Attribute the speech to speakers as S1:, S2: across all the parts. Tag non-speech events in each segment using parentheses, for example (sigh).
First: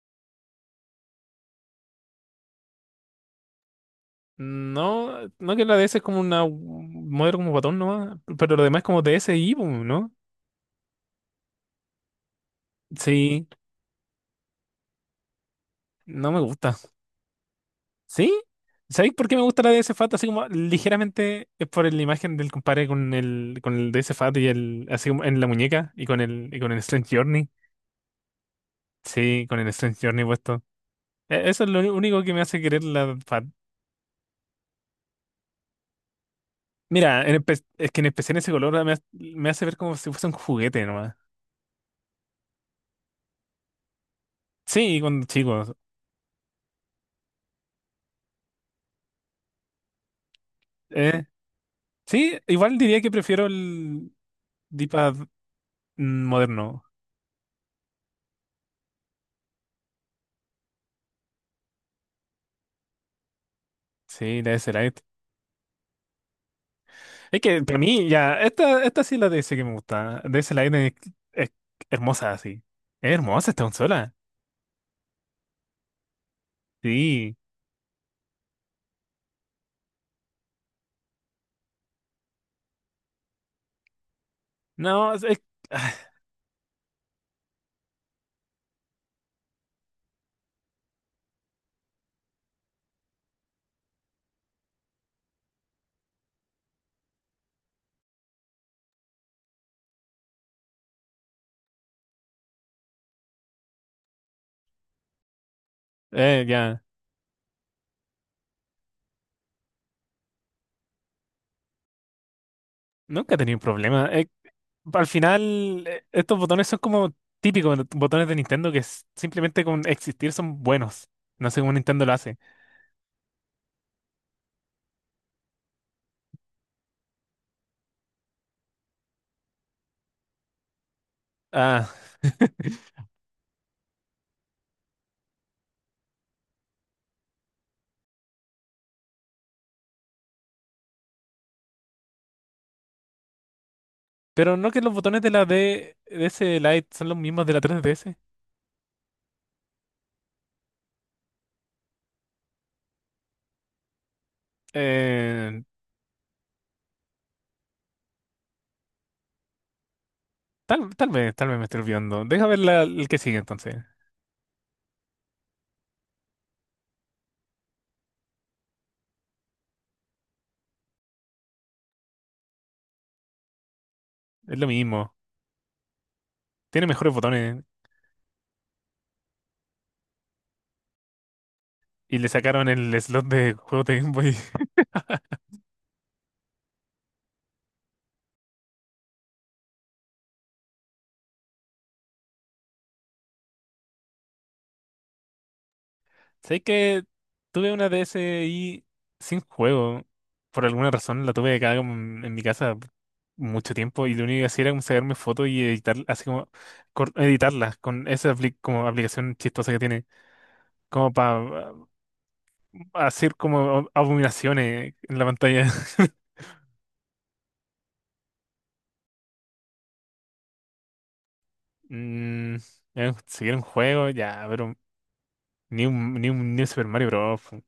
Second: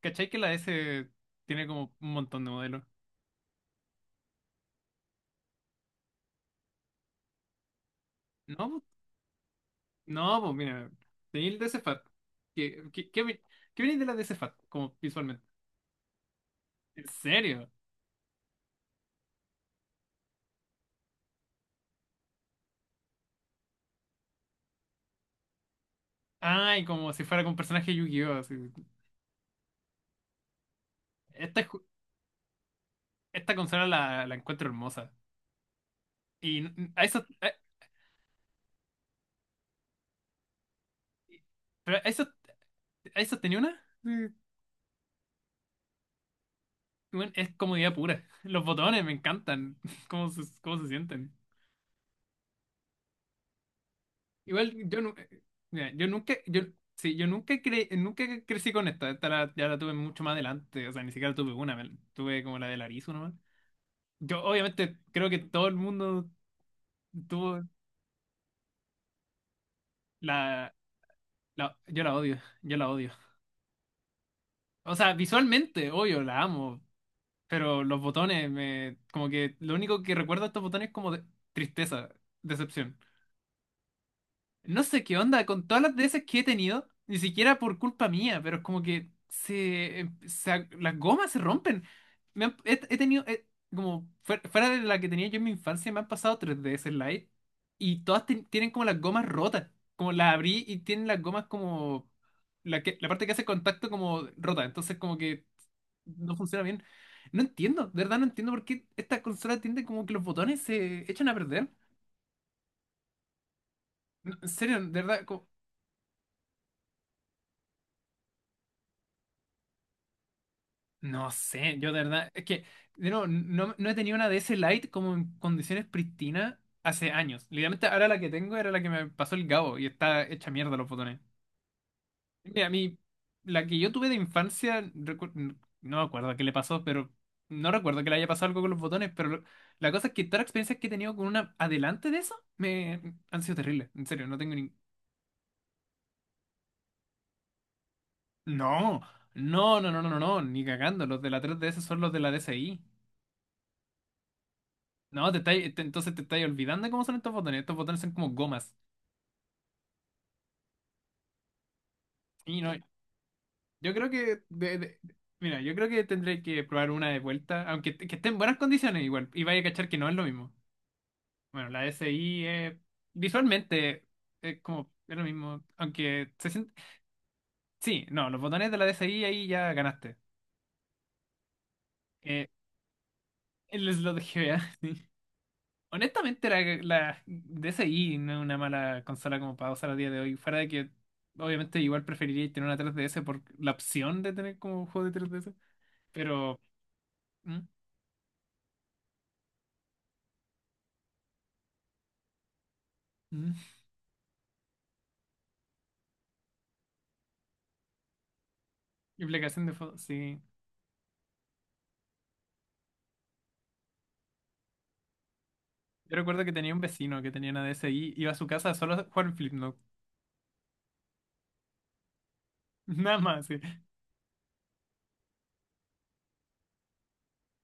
S1: ¿Cachai que la S tiene como un montón de modelos?
S2: No, no que La DS es como una un modelo como botón nomás, pero lo
S1: No,
S2: demás es
S1: pues-
S2: como DSi, pues, ¿no?
S1: no, pues mira, tenía el DC Fat. ¿Qué, qué, qué, vi-
S2: Sí,
S1: qué viene de la DC Fat? Como visualmente.
S2: no me gusta.
S1: ¿En serio?
S2: ¿Sí? ¿Sabéis por qué me gusta la DS Fat? Así como ligeramente, es por la imagen del compadre con el DS Fat y el, así como en la muñeca y con el
S1: Ay, como
S2: Strange
S1: si fuera
S2: Journey.
S1: con personaje de Yu-Gi-Oh! Así.
S2: Sí, con el Strange Journey puesto.
S1: Esta,
S2: Eso es lo
S1: ju-
S2: único que me hace querer la Fat.
S1: esta consola la encuentro hermosa. Y n- a eso,
S2: Mira,
S1: a-
S2: es que en especial ese color me, me hace ver como si fuese un juguete nomás.
S1: pero a eso, tenía una. Sí.
S2: Sí, cuando chicos.
S1: Bueno, es comodidad pura. (laughs) Los botones me encantan. (laughs) ¿Cómo se
S2: eh,
S1: sienten?
S2: Sí, igual diría que prefiero el
S1: Igual yo, nu-
S2: dipad
S1: Mira, yo nunca, yo,
S2: moderno.
S1: sí, yo nunca, cre- nunca crecí con ya la tuve mucho más adelante. O sea, ni siquiera tuve una. Tuve como la de Larizo nomás.
S2: Sí,
S1: Yo
S2: DS
S1: obviamente
S2: Lite.
S1: creo que todo el mundo
S2: Es que
S1: tuvo
S2: para mí ya, esta sí es la DS que me gusta. DS
S1: la,
S2: Lite es
S1: yo la
S2: hermosa,
S1: odio,
S2: sí.
S1: yo la
S2: Es
S1: odio.
S2: hermosa esta consola.
S1: O sea, visualmente, obvio, la amo,
S2: Sí.
S1: pero los botones, como que lo único que recuerdo de estos botones es como tristeza, decepción. No sé
S2: No,
S1: qué onda, con todas
S2: ah,
S1: las veces que he tenido, ni siquiera por culpa mía, pero es como que se, em, se ag- las gomas se rompen. He tenido, como fuera de la que tenía yo en mi infancia, me han pasado 3DS Lite y todas tienen como las gomas rotas. Como las abrí y tienen las gomas como la parte que hace contacto como rota, entonces como que no funciona
S2: ya.
S1: bien. No entiendo, de verdad no entiendo por qué esta consola tiende como que los botones se echan a perder.
S2: Nunca he tenido un problema.
S1: No, en serio, de
S2: Al
S1: verdad,
S2: final, estos botones son como botones de Nintendo que simplemente con existir son buenos.
S1: no
S2: No sé cómo
S1: sé, yo
S2: Nintendo
S1: de
S2: lo
S1: verdad,
S2: hace.
S1: es que de nuevo, no he tenido una D S Lite como en condiciones pristinas hace años. Literalmente ahora la que tengo era la que me pasó el Gabo y está hecha mierda los botones.
S2: Ah,
S1: Mira, a mí, la que yo tuve de infancia, no me acuerdo qué le pasó, pero no recuerdo que le haya pasado algo con los botones, pero la cosa es que todas las experiencias que he tenido con una adelante de eso me han sido terribles. En serio, no
S2: pero
S1: tengo
S2: no
S1: ni...
S2: que los botones de la D DS Lite son los mismos de la 3DS.
S1: No, no, no, no, no, no, no, ni cagando. Los de la 3DS son los de la DSi. No, te
S2: Eh,
S1: estáis- te- entonces te estáis olvidando de cómo son estos botones. Estos botones son como gomas.
S2: tal vez me estoy olvidando. Deja ver
S1: Y no,
S2: el que sigue entonces.
S1: yo creo que mira, yo creo que tendré que probar una de vuelta, que esté en buenas condiciones igual, y vaya a cachar que no es lo mismo. Bueno, la SI visualmente
S2: Es
S1: es
S2: lo
S1: como
S2: mismo.
S1: es lo mismo, aunque se
S2: Tiene
S1: siente...
S2: mejores botones.
S1: Sí, no, los botones de la D S I ahí ya ganaste.
S2: Y le
S1: Eh,
S2: sacaron el slot de juegos
S1: el
S2: de Game
S1: slot
S2: Boy.
S1: GBA.
S2: (laughs)
S1: (laughs) Honestamente, la DSi no es una mala consola como para usar a día de hoy. Fuera de que, obviamente, igual preferiría tener una 3DS por la opción de tener como juego de 3DS.
S2: Sé
S1: Pero...
S2: que
S1: Mm.
S2: tuve una DSi sin juego. Por alguna razón la tuve acá como en mi casa
S1: Mm.
S2: mucho tiempo. Y lo único que hacía era como sacarme fotos y editar, así como editarlas con esa como aplicación
S1: Implicación
S2: chistosa
S1: de
S2: que
S1: fondo,
S2: tiene.
S1: sí.
S2: Como para hacer como abominaciones en la pantalla.
S1: Yo
S2: (laughs)
S1: recuerdo que tenía un vecino que tenía una DSi, iba a su casa solo a jugar Flipnote.
S2: Mm,
S1: (laughs) Nada más,
S2: seguir un
S1: sí.
S2: juego, ya, pero ni un Super Mario Bros. Fu.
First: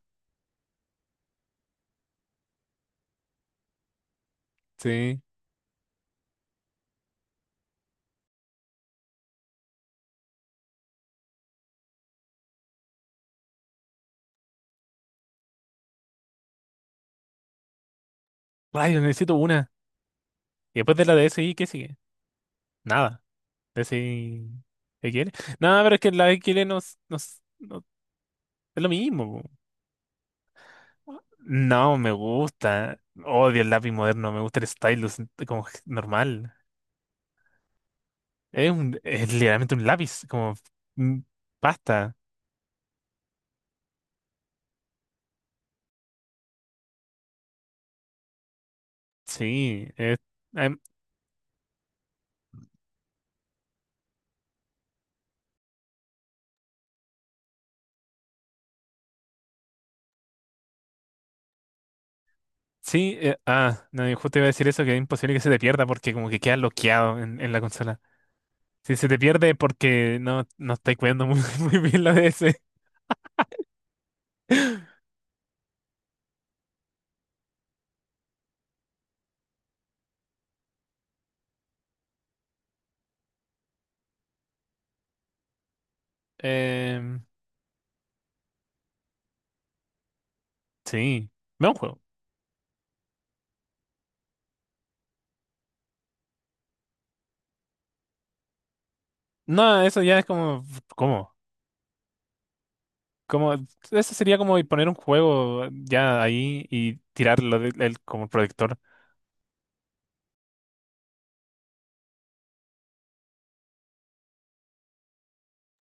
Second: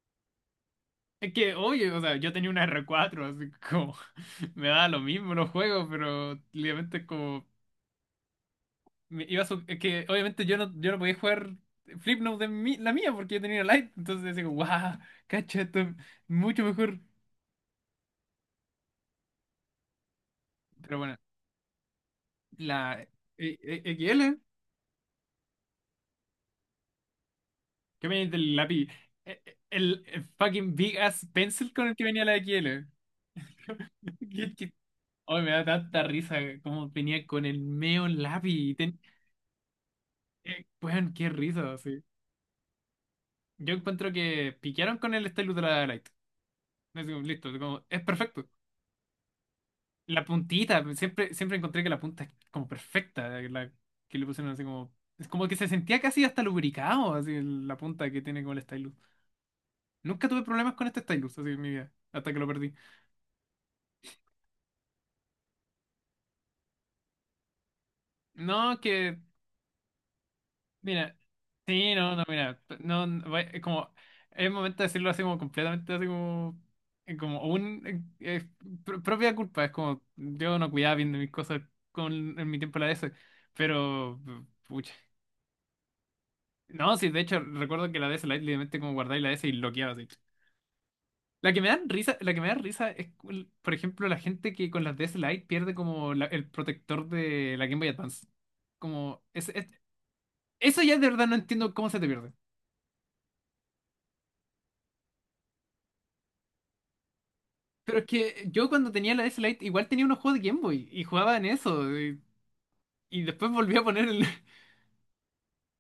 S1: Es que, oye, o sea, yo tenía una R4, así como (laughs) me da lo
S2: Sí.
S1: mismo los juegos, pero obviamente es como me iba a su- es que obviamente yo no podía jugar Flipnote la mía porque yo tenía Lite, entonces digo wow, cacha, esto es mucho mejor.
S2: Rayos, necesito una. Y después
S1: Pero
S2: de la
S1: bueno,
S2: DSi, ¿qué sigue?
S1: la
S2: Nada.
S1: eh, eh, XL,
S2: DSi. ¿XL? No, pero es que la XL
S1: que venía del
S2: es
S1: lápiz,
S2: lo mismo.
S1: fucking big
S2: Po.
S1: ass pencil con el
S2: No,
S1: que
S2: me
S1: venía la XL.
S2: gusta. Odio el lápiz
S1: Que-
S2: moderno, me gusta el
S1: que-
S2: stylus
S1: (laughs) Ay, me da
S2: como
S1: tanta risa
S2: normal.
S1: como venía con el meo lápiz.
S2: Es un, es literalmente un lápiz, como
S1: Weón,
S2: mm,
S1: qué risa, sí.
S2: pasta.
S1: Yo encuentro que piquearon con el stylus de la light. Es como, listo, es perfecto.
S2: Sí. es
S1: La
S2: em,
S1: puntita, pues, siempre encontré que la punta es como perfecta, que le pusieron así como... Es como que se sentía casi hasta lubricado, la punta que tiene con el stylus. Nunca tuve problemas con este stylus, así en mi vida, hasta que lo perdí.
S2: Sí, no, y justo iba a decir eso, que es imposible que se te pierda porque como que queda bloqueado en la consola.
S1: No,
S2: Si se
S1: que...
S2: te pierde porque no estáis
S1: Mira,
S2: cuidando muy, (laughs) muy
S1: sí,
S2: bien la
S1: no, no,
S2: DS.
S1: mira, no, no, va- es como... Es momento de decirlo así como completamente, así como... Como un... propia culpa, es como... Yo no cuidaba bien de mis cosas en mi tiempo en la DS, pero... Pucha. No, sí, de
S2: Em,
S1: hecho, recuerdo que la DS Lite literalmente como guardáis la DS y bloqueaba así.
S2: sí,
S1: La que
S2: ve
S1: me
S2: un
S1: dan
S2: juego.
S1: risa, la que me da risa es, por ejemplo, la gente que con las DS Lite pierde como el protector de la Game Boy Advance. Como, es, es-
S2: No, eso ya es como,
S1: Eso ya de verdad
S2: ¿cómo?
S1: no entiendo cómo se te pierde.
S2: Como, eso sería como poner un juego ya ahí y tirarlo
S1: Pero es
S2: como
S1: que yo
S2: proyector.
S1: cuando tenía la DS Lite igual tenía unos juegos de Game Boy y jugaba en eso. Y después volví a poner el... (laughs)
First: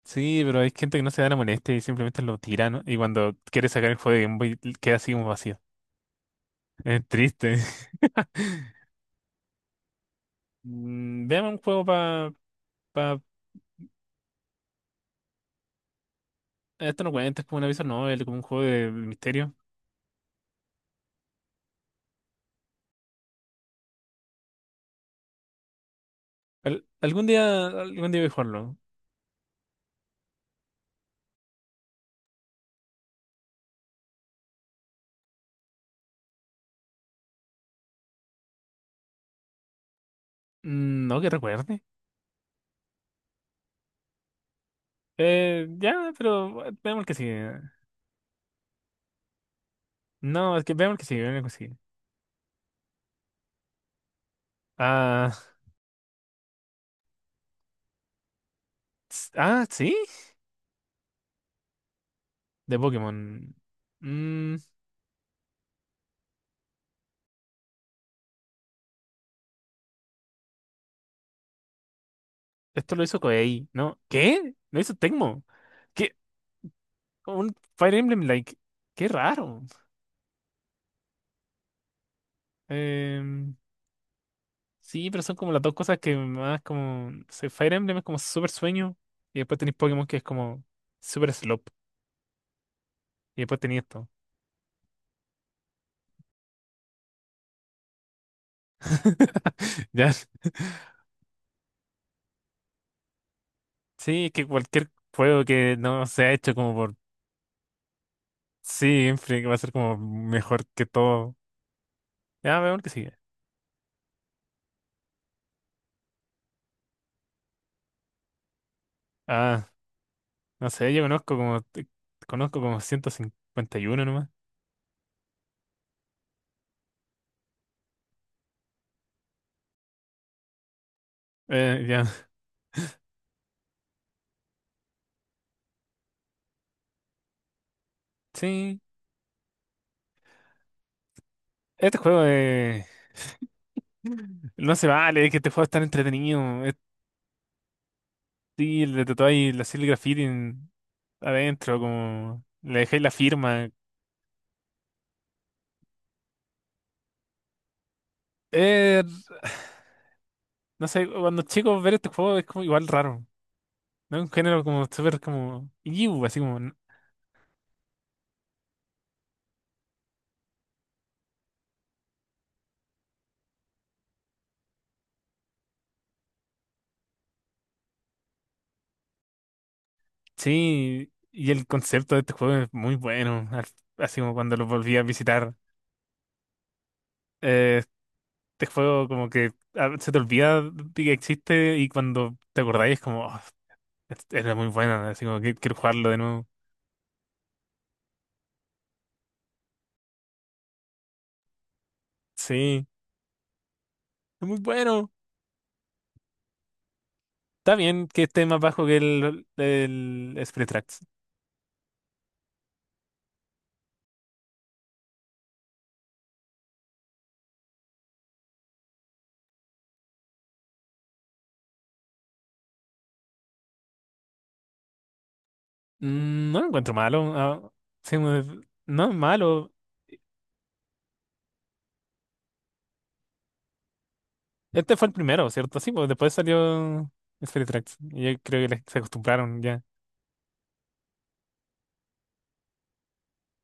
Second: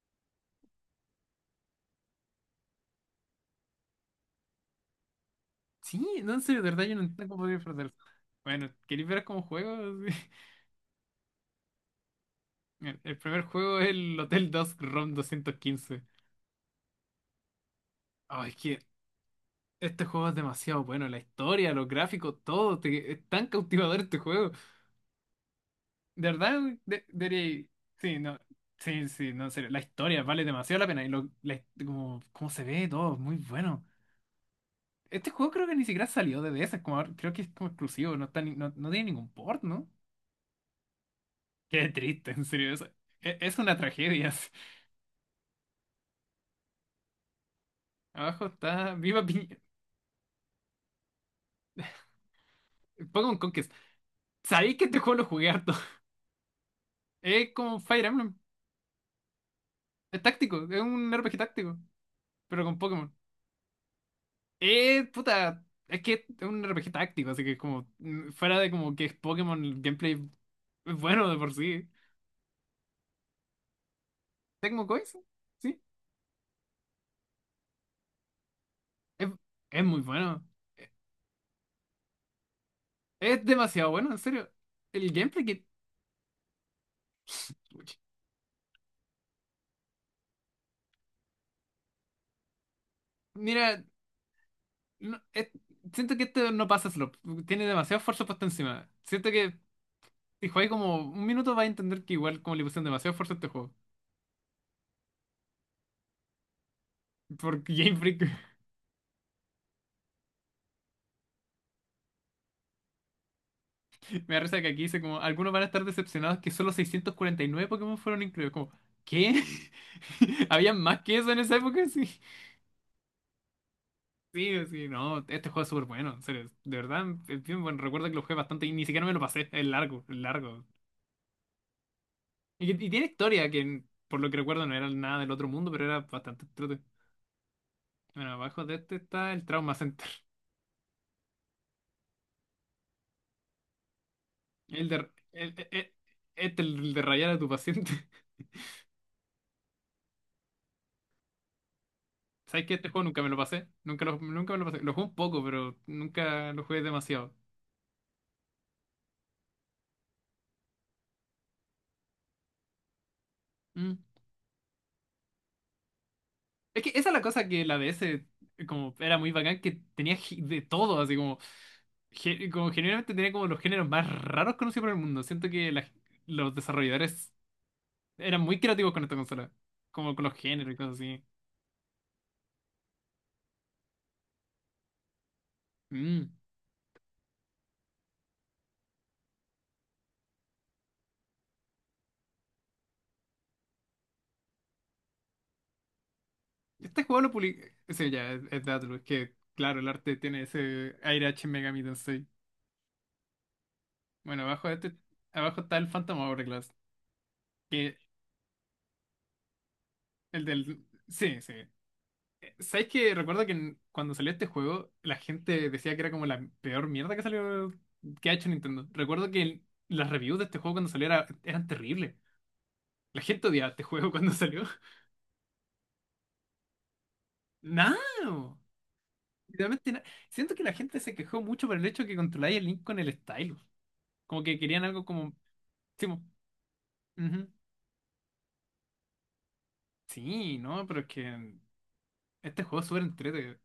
S2: Sí, pero hay gente que no se da la molestia y simplemente lo tira, ¿no? Y cuando quiere sacar el juego de Game Boy queda así como vacío.
S1: Sí, no, en serio, de verdad yo no
S2: Es
S1: entiendo cómo podía
S2: triste.
S1: perder. Bueno,
S2: (laughs)
S1: ¿queréis ver como juego? (laughs)
S2: Mm, veamos un juego para
S1: El primer juego es el Hotel dos ROM 215.
S2: esto no cuenta, es como una visual novel, como un
S1: Ay, es
S2: juego
S1: que
S2: de misterio.
S1: este juego es demasiado bueno, la historia, los gráficos, todo, es tan cautivador este juego. De verdad, de,
S2: Algún
S1: debería-
S2: día, algún
S1: sí,
S2: día voy a
S1: no,
S2: jugarlo.
S1: sí, no, en serio, la historia vale demasiado la pena y como, cómo se ve todo, es muy bueno. Este juego creo que ni siquiera salió de DS, como, creo que es como exclusivo, no, está ni- no, no tiene ningún port, ¿no?
S2: Mm, no que recuerde.
S1: Qué triste, en serio, es una tragedia. (laughs)
S2: Ya, pero veamos el que sigue.
S1: Abajo está
S2: No, es que veamos el que sigue, veamos el que sigue.
S1: Pokémon Conquest. Sabéis que este juego lo
S2: Ah,
S1: jugué harto. Es como Fire Emblem,
S2: sí,
S1: es táctico, es un RPG táctico, pero con
S2: de
S1: Pokémon.
S2: Pokémon. Mm,
S1: Puta, es que es un RPG táctico, así que es como, mm, fuera de como que es Pokémon, el gameplay es bueno de por sí.
S2: esto lo hizo Koei, ¿no? ¿Qué? Lo
S1: Tecmo
S2: hizo
S1: Kois, sí,
S2: Tecmo.
S1: sí,
S2: ¿Qué? Un Fire Emblem like. Qué
S1: es,
S2: raro.
S1: es muy bueno. Es
S2: Em,
S1: demasiado bueno, en serio.
S2: Sí,
S1: El
S2: pero son
S1: gameplay
S2: como las
S1: que...
S2: dos cosas que más como... no sé, Fire
S1: uch,
S2: Emblem es como súper sueño y después tenéis Pokémon que es como súper slop y después tenéis
S1: Mira,
S2: esto.
S1: no- es- siento que este no pasa slop, tiene demasiado esfuerzo puesto encima. Siento que
S2: (laughs) Ya.
S1: si juegas como un minuto vas a entender que igual como le pusieron demasiado esfuerzo a este juego.
S2: Sí, es que cualquier juego que no se ha hecho como por
S1: Por Game Freak.
S2: sí, siempre que va a ser como mejor que todo. Ya, veamos el que sigue.
S1: Me da risa que aquí dice como, algunos van a estar decepcionados que solo 649 Pokémon fueron incluidos. Como, ¿qué?
S2: Ah,
S1: (laughs)
S2: no
S1: ¿Habían
S2: sé,
S1: más
S2: yo
S1: que eso
S2: conozco
S1: en esa
S2: como
S1: época?
S2: te-
S1: Sí,
S2: conozco como 151 nomás.
S1: sí, no, este juego es súper bueno, en serio, de verdad, es bien bueno, recuerdo que lo jugué bastante y ni siquiera me lo pasé, es largo, es largo.
S2: Ya.
S1: Y tiene historia que, por lo que recuerdo, no era nada del otro mundo, pero era bastante trote. Bueno, abajo de
S2: Sí,
S1: este está el Trauma Center,
S2: este juego (laughs) no se
S1: el de,
S2: vale, es que este juego es tan
S1: el- este,
S2: entretenido. Es,
S1: el de rayar a tu paciente.
S2: y le tatuáis la Silly Graffiti adentro, como
S1: ¿Sabes que
S2: le
S1: este
S2: dejáis
S1: juego
S2: la
S1: nunca me lo pasé?
S2: firma.
S1: Nunca me lo pasé. Lo jugué un poco, pero nunca lo jugué demasiado.
S2: Eh, no sé, cuando chicos ver este juego es como igual raro,
S1: Mm.
S2: ¿no? Un género como súper como, "Iu", así como,
S1: Es que esa es la cosa que la DS como era muy bacán, que tenía de todo, así como, como generalmente tenía como los géneros más raros conocidos por el mundo. Siento que los desarrolladores eran muy creativos con esta consola, como con los géneros y cosas
S2: sí,
S1: así.
S2: y el concepto de este juego es muy bueno, así como cuando lo volví a visitar.
S1: Mm.
S2: Eh, este juego como que se te olvida de que existe y cuando te acordáis es como, "Oh, era muy bueno, así como que quiero jugarlo de nuevo.
S1: Este juego lo publicó... Sí, ya, es de Atlus, que claro, el arte tiene ese aire H Megami Tensei.
S2: Sí,
S1: Bueno,
S2: es muy
S1: abajo de este,
S2: bueno.
S1: abajo está el Phantom Hourglass.
S2: Está
S1: Que
S2: bien que esté más bajo que el
S1: el
S2: Spirit.
S1: del... Sí, sí. ¿Sabes que recuerdo que cuando salió este juego, la gente decía que era como la peor mierda que salió, que ha hecho Nintendo? Recuerdo que las reviews de este juego cuando salió eran terribles. La gente odiaba este juego cuando salió.
S2: Mm, no lo encuentro malo.
S1: (laughs)
S2: Sí,
S1: No,
S2: no es malo.
S1: literalmente nada. Siento que la gente se quejó mucho por el hecho que controláis el Link con el stylus. Como que querían
S2: Este
S1: algo
S2: fue el
S1: como...
S2: primero, ¿cierto? Sí,
S1: Sí,
S2: pues después salió
S1: ujú.
S2: Spirit Tracks. Y yo creo que se acostumbraron ya.
S1: Sí, no, pero es que este juego es súper entretenido.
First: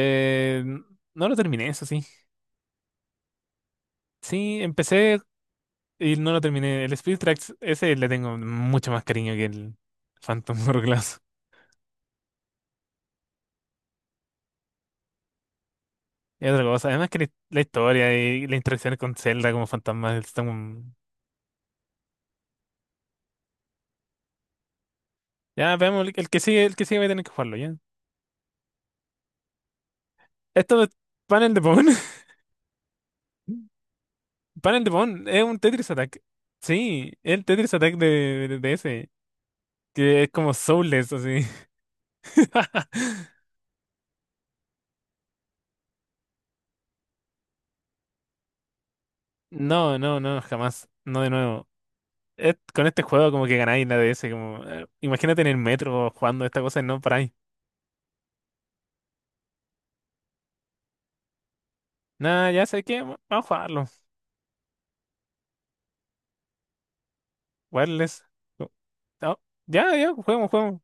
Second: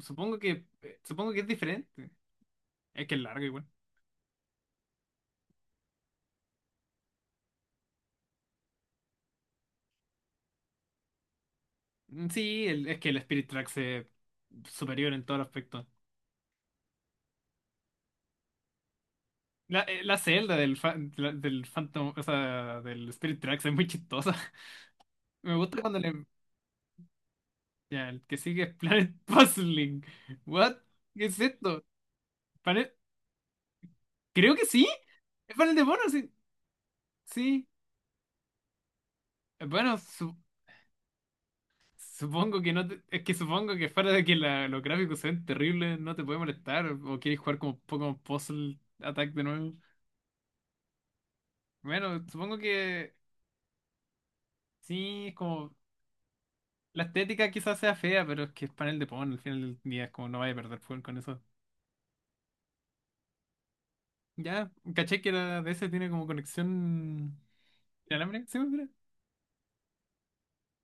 S1: Supongo que,
S2: n- no
S1: supongo
S2: lo
S1: que es
S2: terminé, eso sí.
S1: diferente. Es que es largo igual.
S2: Sí, empecé y no lo terminé. El Spirit Tracks, ese le tengo mucho más cariño que el Phantom (laughs) Hourglass.
S1: Mm. Sí, es que el Spirit Tracks es superior en todos los aspectos.
S2: Es otra cosa. Además que la historia y la interacción con Zelda como
S1: La, la
S2: fantasma
S1: celda del, fa-
S2: están...
S1: la- del Phantom, o sea, del Spirit Tracks es muy chistosa. (laughs) Me
S2: Ya,
S1: gusta cuando
S2: veamos,
S1: le...
S2: el que sigue va a tener que jugarlo, ya.
S1: Ya, el que sigue es Planet (laughs) Puzzling. What?
S2: Esto es
S1: ¿Qué es
S2: panel de
S1: esto?
S2: Pokémon.
S1: ¿Panel?
S2: (laughs)
S1: Creo que
S2: Panel
S1: sí.
S2: de Pon es
S1: Es
S2: un
S1: panel de
S2: Tetris
S1: bonos,
S2: Attack.
S1: sí.
S2: Sí, es el
S1: Sí.
S2: Tetris Attack de ese,
S1: Bueno,
S2: que es como soulless, así.
S1: supongo que no te-
S2: (laughs)
S1: es que supongo que fuera de que los gráficos sean terribles, no te puede molestar. O quieres jugar como Pokémon Puzzle Attack de nuevo.
S2: No, no, no, jamás. No de nuevo.
S1: Bueno,
S2: Es-
S1: supongo
S2: con este
S1: que...
S2: juego como que ganáis la DS, como...
S1: Sí, es
S2: imagínate en el
S1: como.
S2: metro jugando esta cosa y no
S1: La
S2: paráis.
S1: estética quizás sea fea, pero es que es panel de Pon, al final del día es como no vaya a perder fuego con eso.
S2: Nada, ya sé que vamos a jugarlo.
S1: Ya, caché que la DS tiene como conexión
S2: Wireless.
S1: inalámbrica, ¿sí?
S2: Oh, ya, ya, juguemos, juguemos.